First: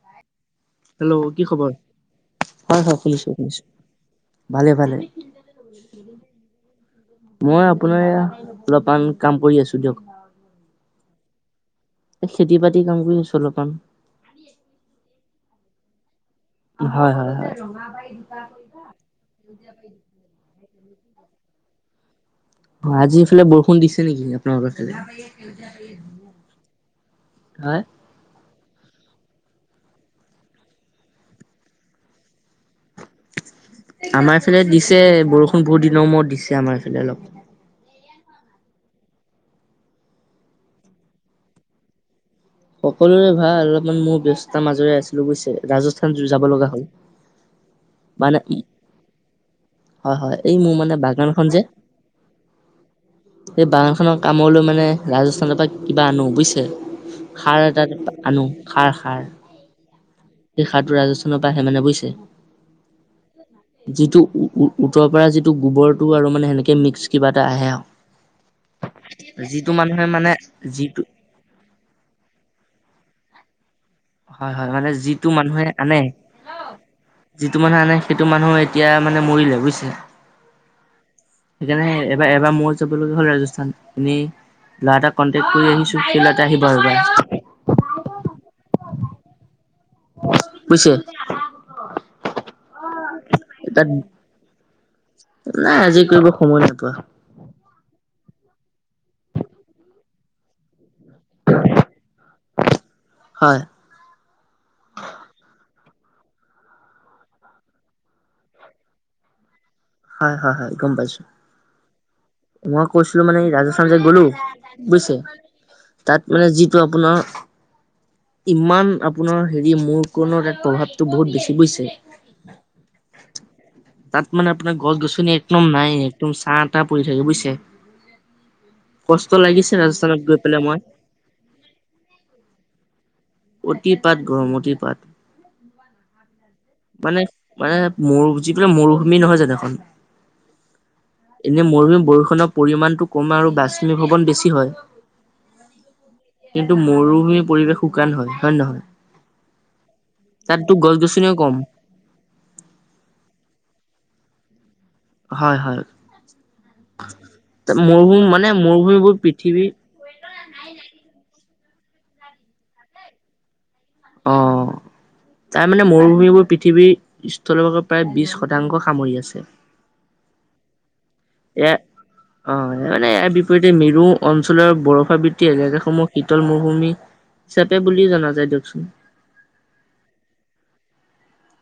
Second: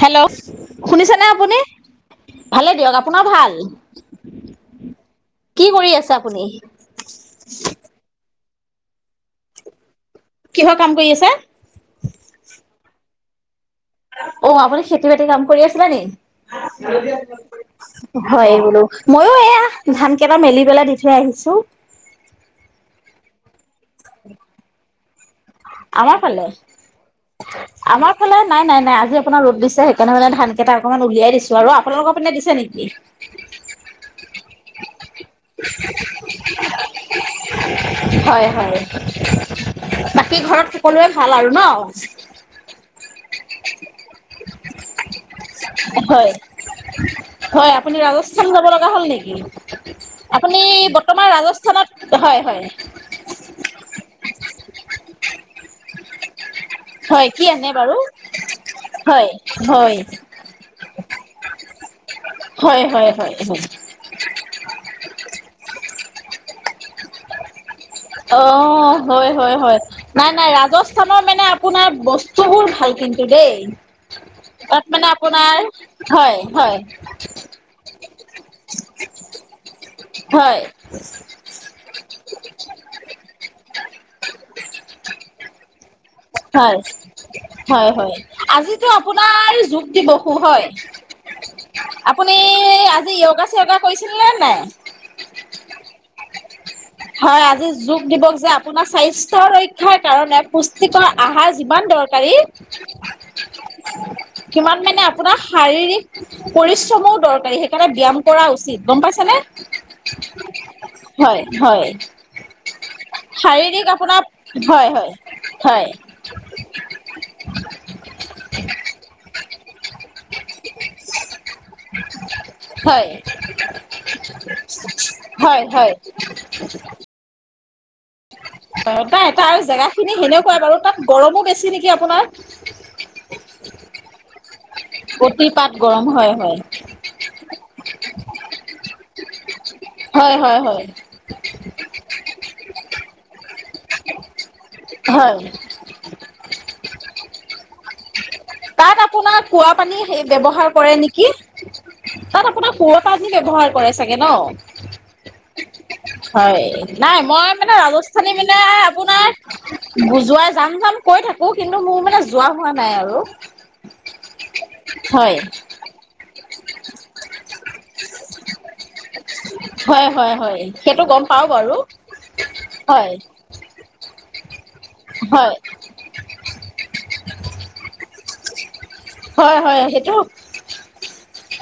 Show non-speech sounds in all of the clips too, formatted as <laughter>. Hello hello শুনিছেনে কি আপুনি? খবৰ? ভালে হয় দিয়ক, হয় আপোনাৰ শুনিছো ভাল? শুনিছো ভালে ভালে কি কৰি আছে আপুনি? মই আপোনাৰ এয়া অলপমান কাম কৰি আছো দিয়ক। কিহৰ কাম কৰি আছা? খেতি-বাতি কাম কৰি আছোঁ অলপমান। অ' আপুনি খেতি বাতি কাম কৰি আছিলা নি? হয় হয় হয়। হয় বোলো, মইো এয়া ধান কেইটা মেলি পেলাই দি থৈ আহিছো। অ' আজি এইফালে বৰ বৰষুণ দিছে নেকি আপোনালোকৰ আমাৰ ফালে, হয়? আমাৰ ফালে নাই, নাই, নাই আজি আপোনাৰ ৰ'দ দিছে সেইকাৰণে মানে ধান কেইটাকমান উলিয়াই দিছো আৰু আপোনালোকৰ পিনে দিছে নেকি? দি তে বৰষুণ বহুত দিনৰ মূৰত দিছে আমাৰ এফালে অলপ হয়, হয় বাকী ঘৰত সকলোৱে ভাল আৰু ন'? সকলোৰে ভাল অলপমান মোৰ ব্যস্ততাৰ মাজৰে আছে। হয়, হয় আপুনি মানে ৰাজস্থান যাব লগা হ'ল নেকি, হয় হয় এই আপুনি মোৰ মানে বৰ্তমান বাগানখন যে ৰাজস্থানত হয়-হয়। সেই বাগানখনৰ কামলৈ মানে ৰাজস্থানৰ পৰা কিবা আনো বুইছে হয় কি আনে বাৰু সাৰ হয়-হয়। সেই সাৰটো ৰাজস্থানৰ পৰা আহে মানে বুইছে হয় হয় হয় হয় যিটো উৰ -উৰ উতৰৰ পৰা যিটো গোবৰটো আৰু মানে সেনেকে মিক্স কিবা এটা আহে আও। অ' হয়-হয়-হয় নাই, মানে নাই যিটো ৰাজস্থানৰ মানে আপোনাৰ বস্তুবোৰ ভাল কিন্তু কিন্তু দেই হয়, হয় তাত মানে যিটো আপোনাৰ মানুহে আনে, হয় হয় যিটো মানুহে আনে সেইটো মানুহে এতিয়া মানে মৰিলে বুজিছে হয় সেইকাৰণে এবাৰ এবাৰ মোৰ হ'ল ৰাজস্থান এনেই ল'ৰা এটাক কনটেক্ট কৰি আহিছো সেই ল'ৰাটো আহিব হয় আৰু এইবাৰ হয় হয় আজিতো আপোনাৰ যো বসু হয় বুজিছে। আপুনি আজি য়োগা-স্যোগা তাত কৰিছিল নে নাই, নাই আজি কৰিব সময় নোপোৱা হয় আজি দ যে আপোনাৰ স্বাস্থ্য ৰক্ষাৰ কাৰণে এক খোজ আহাৰ যিমান দৰকাৰী হয় সিমান মানে আপোনাৰ শাৰীৰিক পৰিশ্ৰমো দৰকাৰী সেইকাৰণে ব্যায়াম কৰা উচিত গম পাইছানে? হয়-হয়-হয় গম পাইছো। হয় মই কৈছিলো মানে ৰাজস্থান শাৰীৰিক যে আপোনাৰ গ'লো হয় বুজিছে হয় তাত মানে যিটো আপোনাৰ ইমান আপোনাৰ অ' হেৰি মোৰ পুনৰ তাত প্ৰভাৱটো বহুত বেছি বুইছে, হয় তাত মানে আপোনাৰ গছ-গছনি হয় হয় একদম হয় নাই, একদম চা-তা পৰি থাকে বুইছে। অ' তাৰ জেগা খিনি ৰাজস্থানত গৈ সেনেকুৱাই পেলাই বাৰু মই তাত গৰমো বেছি নেকি আপোনাৰ? অতিপাত গৰম অতি অতিপাত গৰম হয়-হয়। মানে মানে মৰু যি মৰুভূমি নহয় জানো এখন হয় হয় হয় এনে মৰুভূমি বৰষুণৰ পৰিমাণটো কম আৰু বাষ্পীভৱন বেছি হয়। হয়। কিন্তু মৰুভুমি পৰিৱেশ শু শুকান হয়। হয় নে নহয়? তাত আপোনাৰ কুঁৱা পানী ব্যৱহাৰ তাততো কৰে গছ নেকি গছনিও কম তাত আপোনাৰ কুঁৱা পানী ব্যৱহাৰ কৰে চ চাগে ন হয় হয় হয় নাই মই মানে মৰুভূমি ৰাজস্থানী মানে মৰুভূমিবোৰ পৃথিৱী আপোনাৰ বুজোৱাই যাম যাম কৈ থাকো অ কিন্তু মোৰ মানে যোৱা হোৱা নাই আৰু অ হয় তাৰ মানে মৰুভূমিবোৰ পৃথিৱী তলভৰ প্ৰায় বিশ শতাংশ সামৰি আছে হয় হয় হয় সেইটো গম পাও বাৰু এয় অ মানে হয় ইয়াৰ বিপৰীতে মেৰু অঞ্চশ লৰ বৰফা বৃত্তি হয় এলেকাসমূহ শীতল মৌশুমি হিচাপে বুলিও জনা যায় কিয়কচোন হয় হয় সেইটো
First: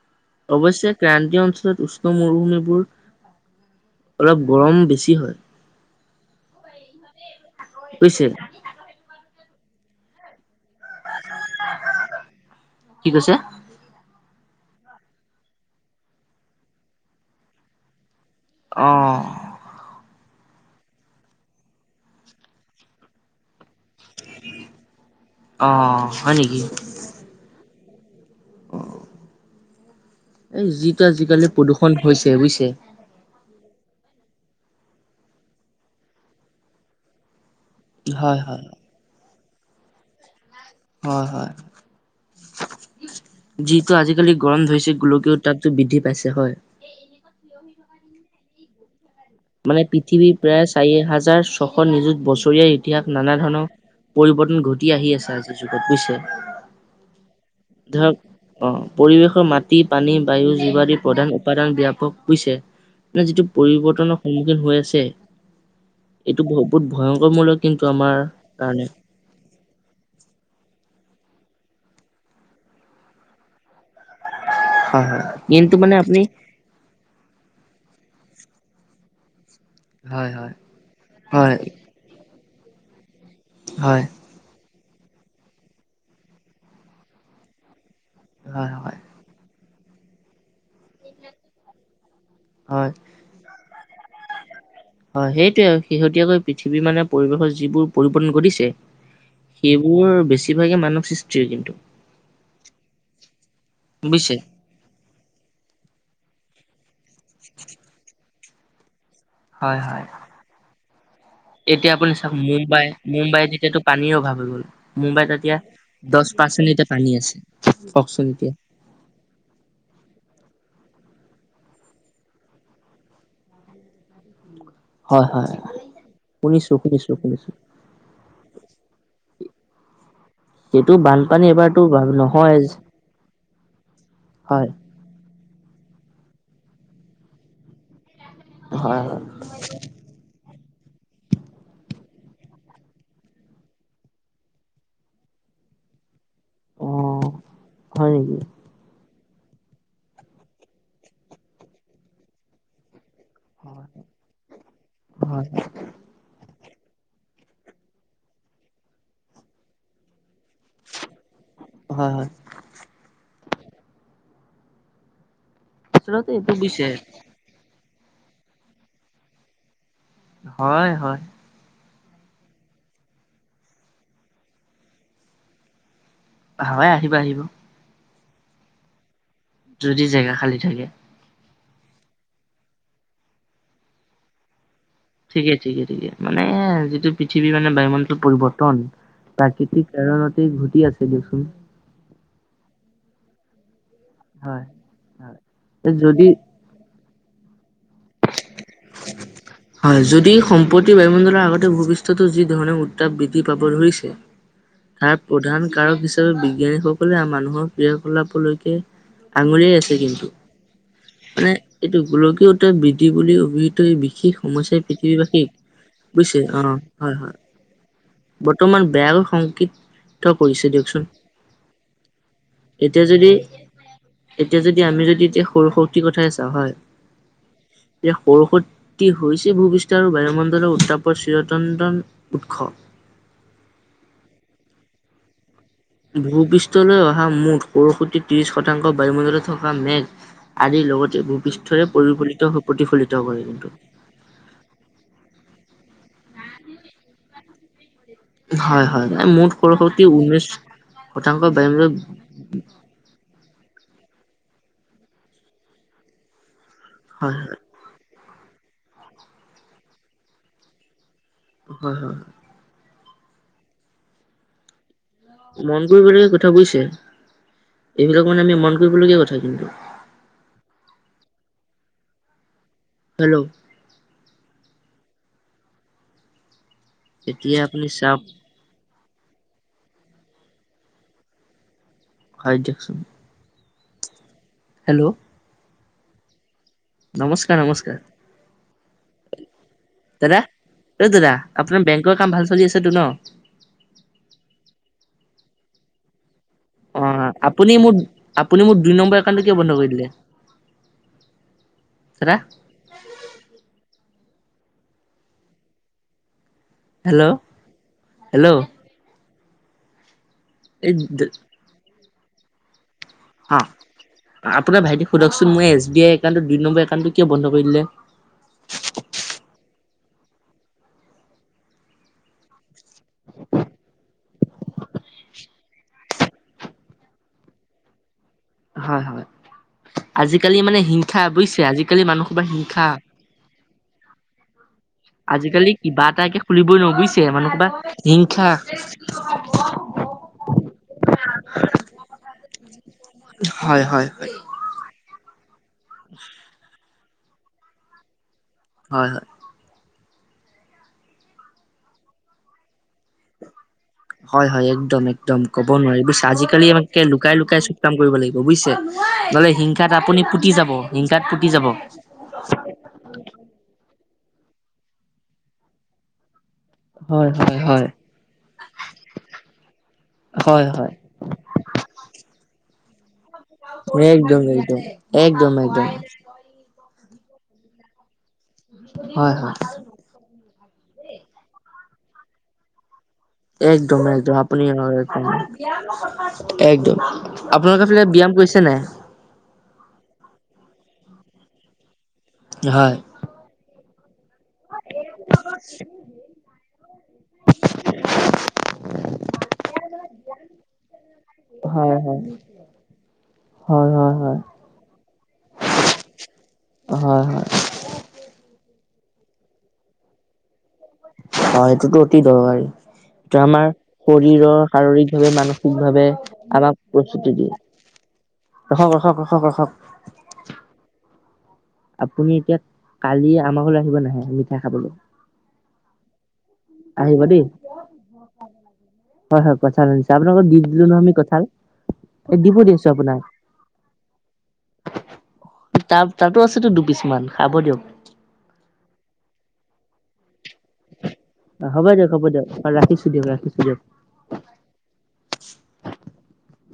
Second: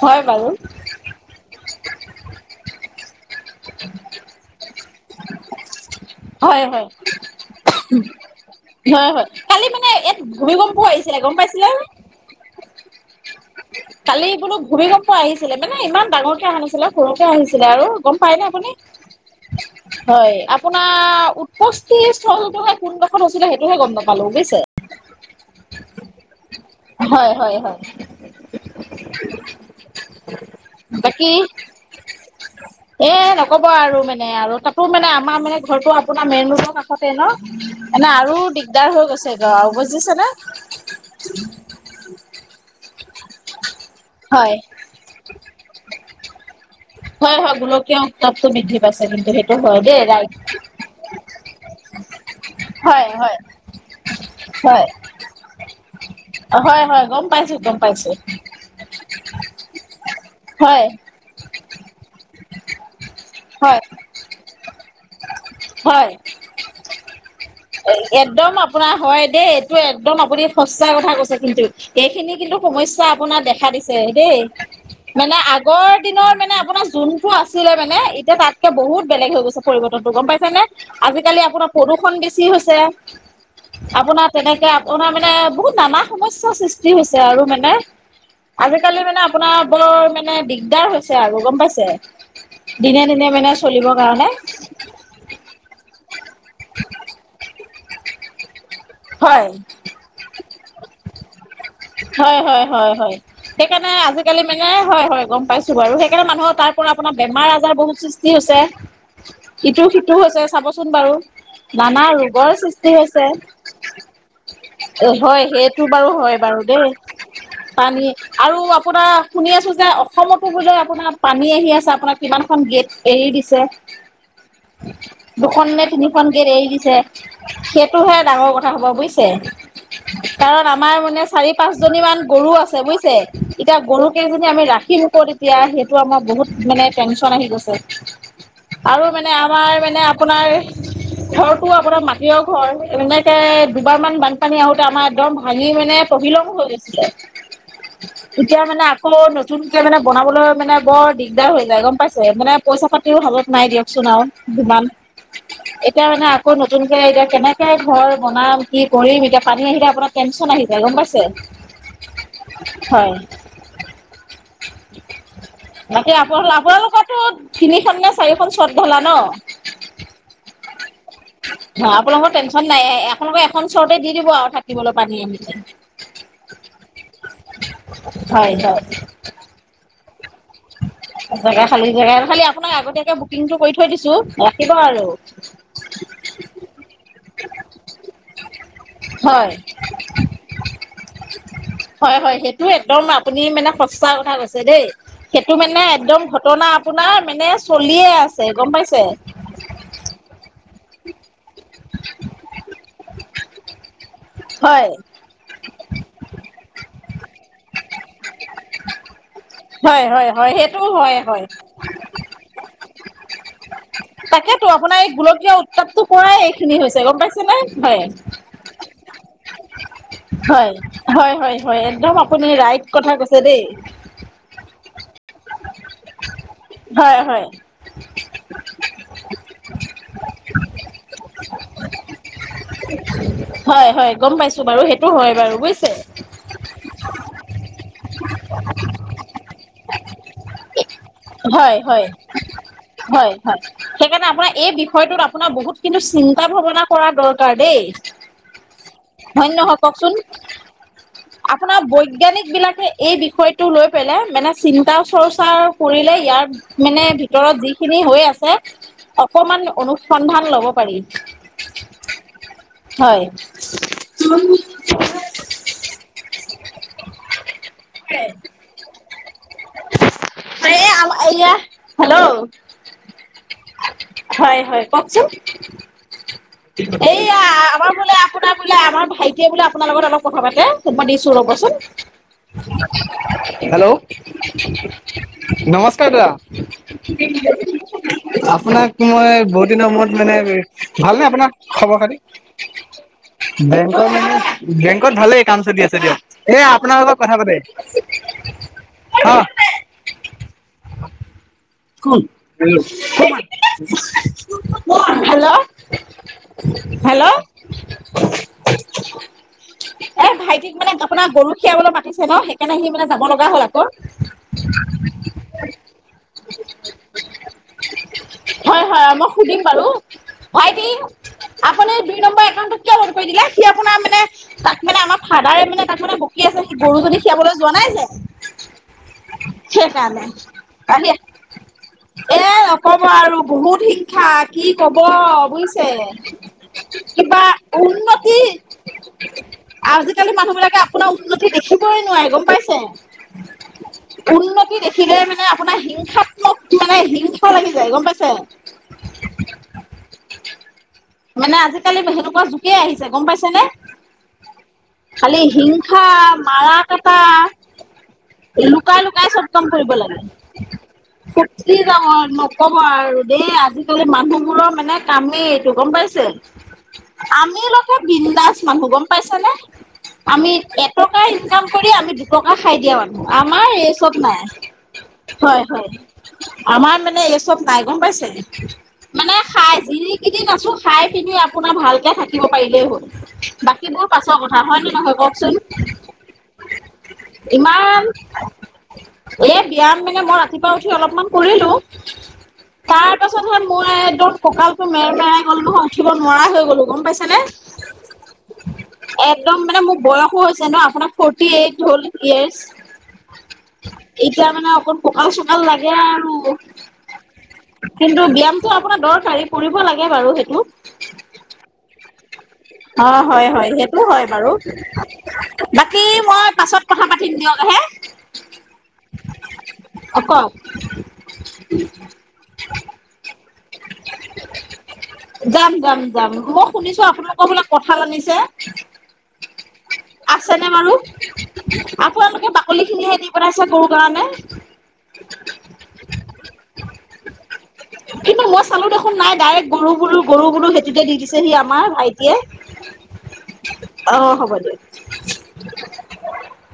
হয় বাৰু অৱশ্যে ক্ৰান্তি অ ছত উষ্ণ মৰুভূমিবোৰ অলপ গৰম বেছি কি হয় হয় হয় বুজিছে? হয় হয় কালি মানে ইয়াত ভূমি গম পোৱা আহিছিলে গম পাইছিলে কি কৈছে কালি বোলো ভূমিকম্প আহিছিলে মানে ইমান ডাঙৰকে অহা নাছিলে সৰুকে আহিছিলে আৰু গম পায়নে আপুনি অ হয় আপোনাৰ উপষ্টি ছ টকা কোন কষত হৈছিলে সেইটোহে গম নাপালো বুজিছে অ হয় নেকি হয় হয় হয় <inaudible> এই যিটো বাকী আজিকালি প্ৰদূষণ হৈছে তেৈ এ নকব আৰু মানে আৰু তাতো মানে আমাৰ মানে ঘৰটোো আপোনাৰ মেইন ৰোডত আাষতে ন এনেে আৰু হয় হয় দিগদাৰ হৈ গৈছে ৰও বজিছে ন হয় হয় জি টো আজিকালি হয় গৰম ধৰিছে গোলকও তাততটো বৃদ্ধি পাইছে হয় <unintelligible> বিধি পাছে মানে পৃথিৱীৰ প্ৰায় চাৰি হাজাৰ ছশ নিযুত বছৰীয়া হয় ইতিহাস নানা হয়। ধৰণৰ পৰিৱৰ্তন হয় ঘটি আহি আছে আজিৰ যুগত বুজিছে। হয় হয় গম পাইছো গম পাইছো ধৰক আহ পৰিৱেশ মাটিত পানী, বায়ু, জীৱ, হয় আদি প্ৰধান উপদান ইয়াকো বুজিছে, মানে যিটো হয় পৰিৱৰ্তনৰ হৈ আছে। হয়, এইটো বহুত ভয়ংকৰমূলক কিন্তু আমাৰ একদম কাৰণে আপোনাৰ হয় দেই, এইটো একদম আপুনি সঁচা কথা কৈছে কিন্তু, সেইখিনি কিন্তু সমস্যা আপোনাৰ দেখা দিছে দেই। হয় হয় মানে কিন্তু আগৰ মানে আপুনি দিনৰ মানে আপোনাৰ যোনটো আছিলে মানে এতিয়া তাতকে বহুত বেলেগ হৈ গৈছে পৰিৱৰ্তনটো গম হয় পাই হয় শুনিছেনে, আজিকালি হয় আপোনাৰ প্ৰদূষণ বেছি হৈছে ছে হয় আপোনাৰ তেনেকে অ', তাৰমানে, বহুত নানা সমস্যাৰ সৃষ্টি হৈছে। আৰু, মানে হয় হয় হয় আজিকালি, মানে, আপোনাৰ বৰ, মানে, দিগদাৰ হৈছে আৰু গম পাইছে হয় দিনে, দিনে মেনেজ চলিবৰ কাৰণে হয়, সেইটোৱেই। শেহতীয়াকৈ পৃথিৱী, মানে, পৰিৱেশৰ যিবোৰ পৰিপুন কৰিছে হয়, মানৱ সৃষ্টিৰ কিন্তু হয়, হয়, হয়, হয়। সেইকাৰণে বুজিছে আজিকালি, মানে, হয়, হয়, গম পাইছোঁ বাৰু সেই সেইকাৰণে মানুহৰ তাৰ পৰা আপোনাৰ বেমাৰ-আজাৰ বহুত সৃষ্টি ষ্টি হৈছে হয় হয় ইটো-সিটো হৈছে, চাব চোন বাৰু এতিয়া আপুনি চাওঁক মুম্বাই, মুম্বাই যেতিয়াতো এ, হয়, সেইটো বাৰু দহ হয়, বাৰু পাৰ্চেণ্ট এতিয়া দেই, পানী আছে পানী কওকচোন এতিয়া আৰু আপোনাৰ শুনি আছো যে, অসমত বোলো আপোনাৰ পানী আহি আছে, আপোনাৰ কিমানখন গেট এৰি দিছে। হয় হয় দুখন নে তিনিখন গেট এৰি শুনিছো দিছে, শুনিছো শুনিছো সেইটোহে ডাঙৰ কথ ডাঙৰ কথা হব বুজছে, কাৰণ সেইটো আমাৰ মানে বানপানী চাৰি পাঁচ এবাৰতো জনী মান গৰু নহয় আছে বুজিছে এতিয়া গৰু কেইজনী আমি হয় ৰাখিম ক'ত এতিয়া সেইটো আমাৰ বহুত মানে টেনশ্যন আহি গৈছে হয় আৰু হয় মানে আমাৰ মানে আপোনাৰ ঘৰটো আপোনাৰ মাটিৰৰ ঘৰ এনে দুবাৰমান বানপানী আহোঁতে আমাৰ একদম ভাঙি মানে তহিলং হৈ অ গৈছে হয় নেকি তেতিয়া মানে আকৌ নতুনকে মানে বনাবলৈ মানে বৰ দিগদাৰ হৈ যায়, গম পাইছে। মানে পইচা পা সও হালত নাই হয় দিয়কচোন আৰু যমান হয় এতিয়া মানে আকৌ কে এতিয়া কেনেকে ঘৰত বনাম কি কৰিম এতিয়া পানী আহিলে আপোনাৰ আহি গম হয় হয় পাইছে, হয়। <inaudible> খন আচলতে এইটো বুজিছে নে চাৰিখন শ্বট ধলা ন। হয় হয়। ধৰা পেলাবলৈ টেনশ্যন নাই য়ে। আপোনালোকে এখন চৰতে দি দিব আৰু থাকিবলৈ পানী আহিলে। হয় আহিব আহিব। <inaudible> যদি জেগা খালি থাকে। জেগা খালি জেগা খালি আপোনাক আগতীয়াকে বুকিংটো কৰি থৈ দিছো। ৰাখিব আৰু। ঠিকে ঠিকে ঠিকে মান যিটো পৃথিৱী মানে বায়ুমণ্ডল পৰিৱৰ্তন হয় প্ৰাকৃতিক কাৰণতেই ঘটি আছে দিয়কচোন। হয় হয় সেইটো একদম আপুনি মানে কথা কৈছে হয় দেই হয় সেইটো মানে একদম যদি ঘটনা আপোনাৰ মানে চলিয়ে আছে। গম পাইছে হয় যদি সম্পত্তি বায়ুমণ্ডলৰ আগতে ভৱিষ্যতো যি ধৰণৰ উত্তাপ বৃদ্ধি পাব। ধৰিছে হয়। তাৰ প্ৰধান কাৰক হিচাপে বিজ্ঞানীসকলে মানুহৰ ক্ৰিয়া কলাপলৈকে আঙুলিয়াই আছে হয় কিন্তু হয় হয় সেইটো হয় হয়। মানে এইটো গোলকীয়ত উত্তাপ বৃদ্ধি বুলি অভিহিত এই বিশেষ তাকেতো সমস্যাই আপোনাৰ এই পৃথিৱীবাসীক গোলকীয় উত্তাপটো বুজিছে পৰাই অ এইখিনি হৈছে হয় গ'ম হয় পাইছে নে? হয়। বৰ্তমান বেয়াকৈ সংকদ্ধ কৰিছে হয়, দিয়কচোন হয়, হয়, হয়, একদম আপুনি ৰাইট এতিয়া কথা যদি কৈছে দেই। এতিয়া যদি আমি যদি এতিয়া সৌৰ শক্তিৰ কথাই চাওঁ হয়, এতিয়া সৌৰ শক্তি হৈছে ভূপৃষ্ঠ আৰু বায়ুমণ্ডলৰ উত্তাপৰ চিৰতন্ত উৎস। হয় হয় গম পাইছো বাৰু সেইটো হয় বাৰু বুইছ ভূপৃষ্ঠলৈ অহা মুঠ সৌৰ শক্তি ত্ৰিশ শতাংশ বায়ুমণ্ডত থকা মেঘ আদিৰ লগতে হয়, ভূপৃষ্ঠৰে হয়, পৰিফলিত প্ৰতিফলিত হয়, কৰে হয়। কিন্তু। সেইকাৰণে আপোনাৰ এই বিষয়টোত আপোনাৰ বহুত কিন্তু চিন্তা ভাৱনা কৰা দৰকাৰ দেই। হয় হয় মুঠ ধন্য হয় সৌৰশক্তি কওকচোন ঊনৈশ শতাংশ আপোনাৰ বায়ুমণ্ডলত বৈজ্ঞানিক বিলাকে এই বিষয়টো লৈ পেলে মানে চিন্তা চৰ্চা কৰিলে ইয়াৰ মানে হয় ভিতৰত হয় যিখিনি হৈ আছে অকণমান অনুসন্ধান লব পাৰি হয় হয় হয় উ মন কৰিবলগীয়া কথা বুজিছে এইবিলাক মানে আমি মন কৰিবলগীয়া কথা কিন্তু এয়া হেল্ল' হেল্ল' হয় হয় কওকচোন এইয়া এতিয়া আপুনি আমাৰ বোলে চাওক আপোনাৰ বোলে আমাৰ ভাইটিয়ে বোলে আপোনাৰ লগত অলপ কথা পাতে অকণমান দিছো ৰ'বচোন হয় দিয়কচোন হেল্ল' হেল্ল' নমস্কাৰ কা নমস্কাৰ নমস্কাৰ। আপোনাক মই বহুত দিনৰ মূৰত মানে দাদা অ ভালনেে দাদা আপোনাৰ খবৰ বেংকৰ খাতি কাম ভাল চলি আছেতো ন বেংকৰ মানে বেংকত ভালে কাম চলি আছে দিয়ক এ আপোনাৰ অ লগত কথা পাতে আপুনি মোৰ আপুনি মোৰ দুই নম্বৰ অ একাউণ্টটো কিয় বন্ধ কৰি দিলে ক দাদা হেল্ল' হেল্ল' হেল্ল' এ ভাইটিক মানে এই আপোনাৰ গৰু খিৰাবলৈ মাতিছে ছে ন সেইকাৰে সি মানে যাব লগা হ'ল আকৌ আপোনাৰ ভাইটি সোধকচোন‌ মোৰ এই এছ বি আই একাউণ্টটো দুই নম্বৰএকাউণ্ট টো কিয় বন্ধ কৰিলে হয় হয় মই সুধিম বাৰু ভাইটি আপুনি এই দুই নম্বৰ একাউণ্টটো কৰি দিলে সি আপোনাৰ মানে তাক মানে আমাৰ ফাদাৰে মানে তাত মানে বকি আছে সেই গৰু খিনি খিয়াবলৈ যোৱানাই যে হয় হয় সেইকাৰণে আজিকালি মানে আহি হিংসা বুজিছে আজিকালি মানুহ বাাৰ হিংসা ঠিক ঠাক কি কব আজিকালি বুজিছে কিবা এটাকে খুলিবই নোৱাৰো বুজিছে কিবা মানুহ সোপা উন্নতি হিংসা আজিকালি মানুহ বিিলাকে আপোনাৰ উন্নতি দেখিবই নোৱাৰে গম পাইছে হয় হয় হয় উন্নতি দেখিলে মানে আপোনাৰ হিংসাত্মক মানে হিংসা লাগি যায় গম পাইছে হয় হয় মানে আজিকালি সেনেকুৱা জোকে আহিছে গম পাইছে নে হয় হয় একদম খালি একদম কব নোৱাৰি হিংসা বুজ আজিকালি মাৰা একে কটা লুকাই লুকাই চব কাম কৰিব লাগিব বুজিছে লুকাই লুকাই চব নলে কাম হিংসাত কৰিব লাগে আপুনি পুতি যাব হিংসাত পুতি যাব ফুটি নকব আৰু দেই আজিকালি মানুহবোৰৰ মানে কামেই ত গম পাইছে হয় হয় আমি হয় লগকে বিনন্দাজ মানুহ গম পাইছে নে আমি হয় হয় এটকা ইনকাম কৰি আমি দুটকা খাই দিয়া মানুহ আমাৰ এই চব নাই একদম একদম একদম হয় হয় একদম আমাৰ মানে নে এই চব নাই গম পাইছে মানে হয় হয় খাই যি কেইদিন আছো খাই পিনি আপোনাৰ ভালকে থাকিব পাৰিলেই হ'ল একদম বাকীবোৰ একদম পাছৰ কথা আপুনি এক হয় নে নহয় কওকচোন একদম আপোনালোক চাইডে ব্যায়াম কৰিছে নাই ব্যয়াম মানে মই ৰাতিপুৱা উঠি অলপমান কৰিলোঁ হয় তাৰ পাছত হে মই <unintelligible> মেৰ মেৰাই গল নহয় উঠিব নোৱাৰা হৈ গলো গম পাইছে নে একদম মানে মোক বয়সো হৈছে ন আপোনাৰ ফৰ্টি এইট হয় হল হয় ইয়াৰ্চ হয় হয় হয় এতিয়া মানে অকণ সকাল চকাল লাগে আৰু হয় হয় কিন্তু ব্যয়ামটো দহ চাৰি ফুৰিব লাগে বাৰু সেইটো অ সেইটোতো অতি দৰকাৰী অ এইটো হয় আমাৰ হয় সেইটো হয় বাৰু শৰীৰৰ শাৰীৰিকভাৱে বাকী মানসিকভাৱে মই আমাক পাছত কথা প্ৰস্তুতি পাতিম দিয়ে দিয়ক হে ৰখক ৰখক ৰখক ৰখক কওক আপুনি এতিয়া কালি আমাৰ ঘৰলৈ আহিব নাহে মিঠাই খাবলৈ যাম যাম যাম মই শুনিছো আহিব দেই আপোনালোকৰ বোলাক কঠাঁল আনিছে হয় হয় কঁঠাল আনিছে আপোনালোকক দি আছেনে দিলো বাৰু নহয় আমি কঁঠাল এ আপোনালোকে দিব দি বাকলি আছো খিনিহে আপোনাক দি পথাইছে গৰু কাৰণে তাৰ তাতো আছেতো দুপিছ মান খাব দিয়ক কিন্তু মই চালো দেখোন ডাইৰেক্ট গৰু গৰু সৰু গৰু সেটোতে দি দিছে সি হ'ব আমাৰ দিয়ক হ'ব ভাইটিয়ে দিয়ক ৰাখিছো দিয়ক ৰাখিছো দিয়ক অ হ'ব দেিয়